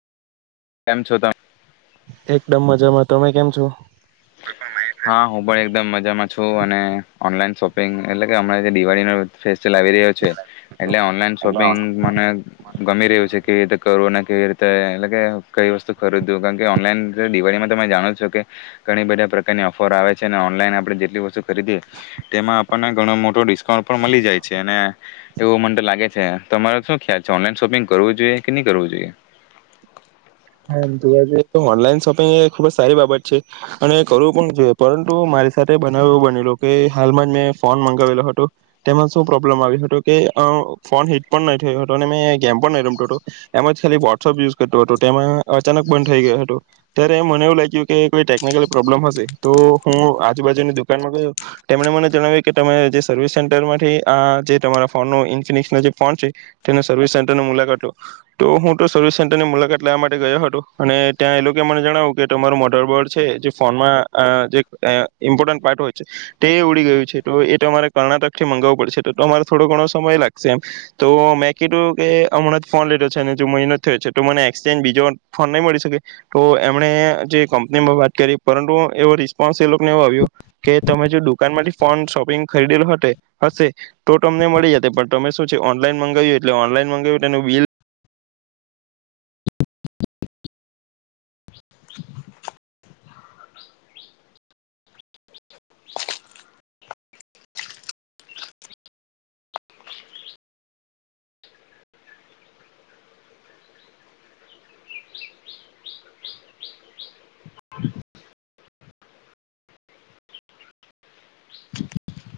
કેમ છો તમે એકદમ મજામાં તમે કેમ છો હા હું પણ એકદમ મજામાં છું અને ઓનલાઈન શોપિંગ એટલે કે હમણાં જે દિવાળીનો ફેસટીવલ લાવ આવી રહ્યો છે એટલે ઓનલાઈન એટલે શોપિંગ મને ગમી રહ્યું છે કેવી રીતે કરવુ કેવી રીતે એટલે કે કઈ વસ્તુ ખરીદુ? કારણ કે ઓનલાઈન દિવાળીમાં તમે જાણો છો કે ઘણી બધા પ્રકારની ઓફર આવે છે. અને ઓનલાઈન આપણે જેટલી વસ્તુ ખરીદીએ તેમાં આપણને ઘણો મોટો ડિસ પણ પણ મળી જાય છે. ને એવું મને તો લાગે છે. તમારો શું ખ્યાલ ઓનલાઈન શોપિંગ કરવું જોઈએ? કે નહી કરવું જોઈએ? હા એમ જોવા જઈએ તો ઓનલાઈન શોપિંગ એ ખુબ જ સારી બાબત છે. અને કરવું પણ જોઈએ. પરંતુ મારી સાથે બનાવ એવું બનેલો કે હાલમાં મેં ફોન મંગાવેલો હતો. તેમાં શું પ્રોબ્લેમ આવ્યો હતો કે અ ફોન હિટ પણ નહી થયો હતો. અને મેં ગેમ પણ નહી રમતો હતો. એમજ ખાલી વોટ્સઅપ યુઝ કરતો હતો તેમાં અચાનક બંધ થઈ ગયો હતો. ત્યારે મને એવું લાગ્યું કે કોઈ ટેકનિકલ પ્રોબ્લમ હશે. તો હું આજુબાજુની દુકાનમાં ગયો. તેમણે મને જણાવ્યું કે તમે જે સર્વિસ સેન્ટરમાંથી આ જે તમારા ફોન નો ઇન્ફિનિક્સ ના જે ફોન છે તેની સર્વિસ સેન્ટરની મુલાકાત લો. તો હું તો સર્વિસ સેન્ટરની મુલાકાત લા માટે ગયો હતો. અને ત્યાં એ લોકો મને જણાવ્યું કે તમારું મોટર બોર્ડ છે, જે ફોનમાં આ જે આ ઇમ્પોર્ટન્ટ પાર્ટ હોય છે, તે ઉડી ગયું છે. તો એ તમારે કર્ણાટક થી મંગાવવું પડશે. તો તમારે થોડો ઘણો સમય લાગશે. એમ તો મેં કીધું કે હમણાં જ ફોન લીધો છે, અને જો મહિનો થયો છે. તો મને એસચેન્જ બીજો ફોન નહી મળી શકે? તો એમણે જે કંપનીમાં વાત કરી પરંતુ એવો રિસ્પોન્સ એ લોકોને એવુ આવ્યો. કે તમે જો દુકાન માંથી ફોન શોપિંગ ખરીદેલો હોતે હશે તો તમને મળી જતે. પણ તમે શું છે ઓનલાઈન મંગાવ્યું. એટલે ઓનલાઈન મગાવ્યું તેનુ બિલ